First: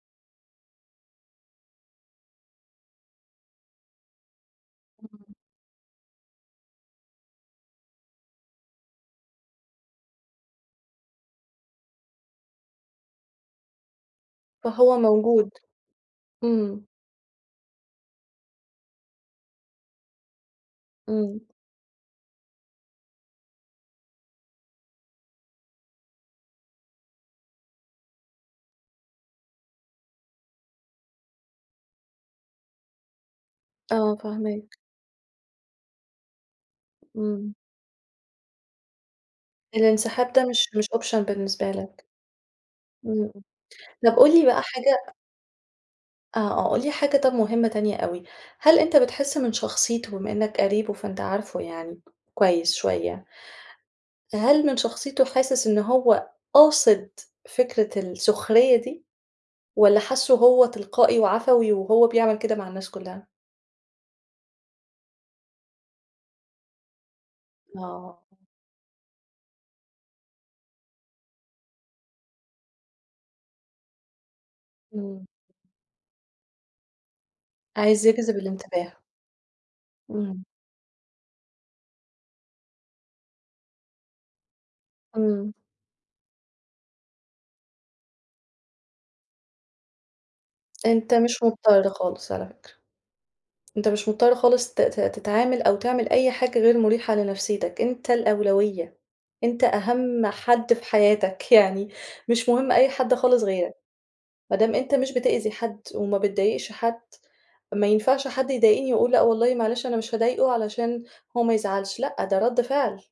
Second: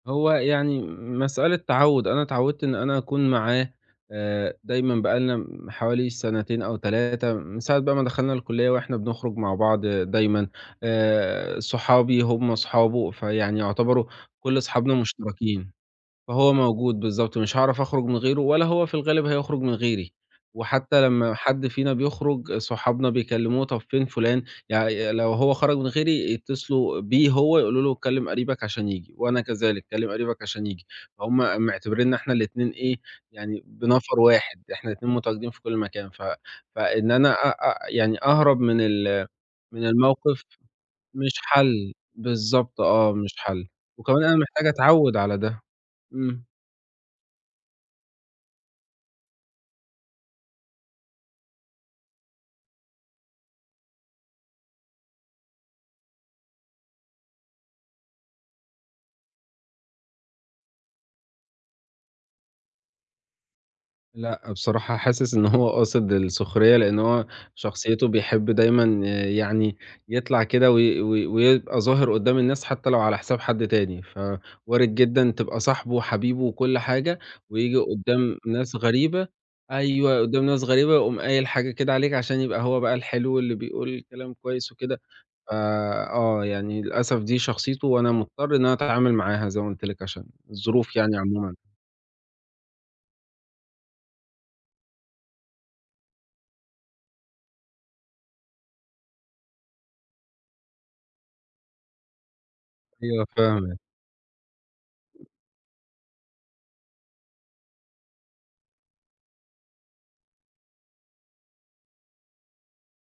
هو يعني م مسألة تعود، أنا اتعودت إن أنا أكون معاه، آآ دايمًا بقى امم. لنا م حوالي سنتين أو 3 من ساعة بقى ما دخلنا الكُلِّيَّة وإحنا بنخرُج مع بعض دايمًا، آآ صحابي هُم صحابه، فيعني يعتبروا كُلّ صحابنا فهو موجود مُشتركين، فهو إمم. موجود بالضبط، مش هاعرف أخرُج من غيرُه، ولا هو في الغالب هيخرُج من غيري، وحتى لمّا امم. حد فينا بيخرُج صحابنا بيكّلموه، طب فين فُلان، يعني لو هو خرج من غيري يتّصلوا بيه هو يقولوا له كلِّم قريبك عشان ييجي، وأنا كذلك كلِّم قريبك عشان ييجي، هُم معتبريننا إحنا الاتنين إيه يعني آه، بنفر واحد، فاهماك. إحنا الاتنين متواجدين في كُلّ مكان، ف فإن أنا أ إمم. أ يعني أهرب من ال من الانسحاب الموقف ده مش مش Option مش بالنسبة حَلّ، لك. بالضبط آه، امم، مش حَلّ، طب وكمان أنا قُل لي بقى محتاج حاجة أتعوَّد على ده، آه، إمم. آه قُل لي طب حاجة مُهمّة تانية أوي، هل أنت بتحِسّ من شخصيته بما إنك قريبه فأنت عارفه يعني كويس شوية، هل من شخصيته حاسِس إن هو قاصد فكرة السُخرية دي؟ والّا حاسُّه هو تلقائي وعفوي، وهو بيعمل كده مع الناس كُلّها؟ لأ، بصراحة حاسِس إن هو قاصد السُخرية، لإن هو شخصيته آه. بيحب دايمًا يعني يطلع كده وي وي ويبقى ظاهر قُدام الناس، حتى لو على حساب حد تاني، ف وارد امم. جدًا تبقى صاحبُه وحبيبُه وكُلّ حاجة، وييجي عايز يجذب قُدام ناس الانتباه. غريبة أيوه، إمم. قُدام ناس غريبة ويقوم قايل حاجة كده عليك، عشان يبقى هو بقى الحلو اللي بيقول كلام كويس وكده، امم. فآه يعني للأسف دي شخصيته، وأنا مُضطر إن أتعامل معاها زي ما قُلت لِك عشان الظروف أنت يعني مش عمومًا. مُضطر خالص على فكرة، أنت مش مُضطر خالص ت ت تتعامل أو تعمل أي حاجة غير مُريحة لنفسيتك، أنت الأولوية، أنت أهم حد في حياتك، يعني مش مُهم أي حد أيوه خالص غيرك، فاهمِك. ما دام أنت مش بتأذي حد، وما بتضايقش حد، ما ينفعش حد يضايقني وأقول لأ، والله معلش أنا مش هاضايقه علشان هو ما يزعلش، لأ، ده ردّ فعل.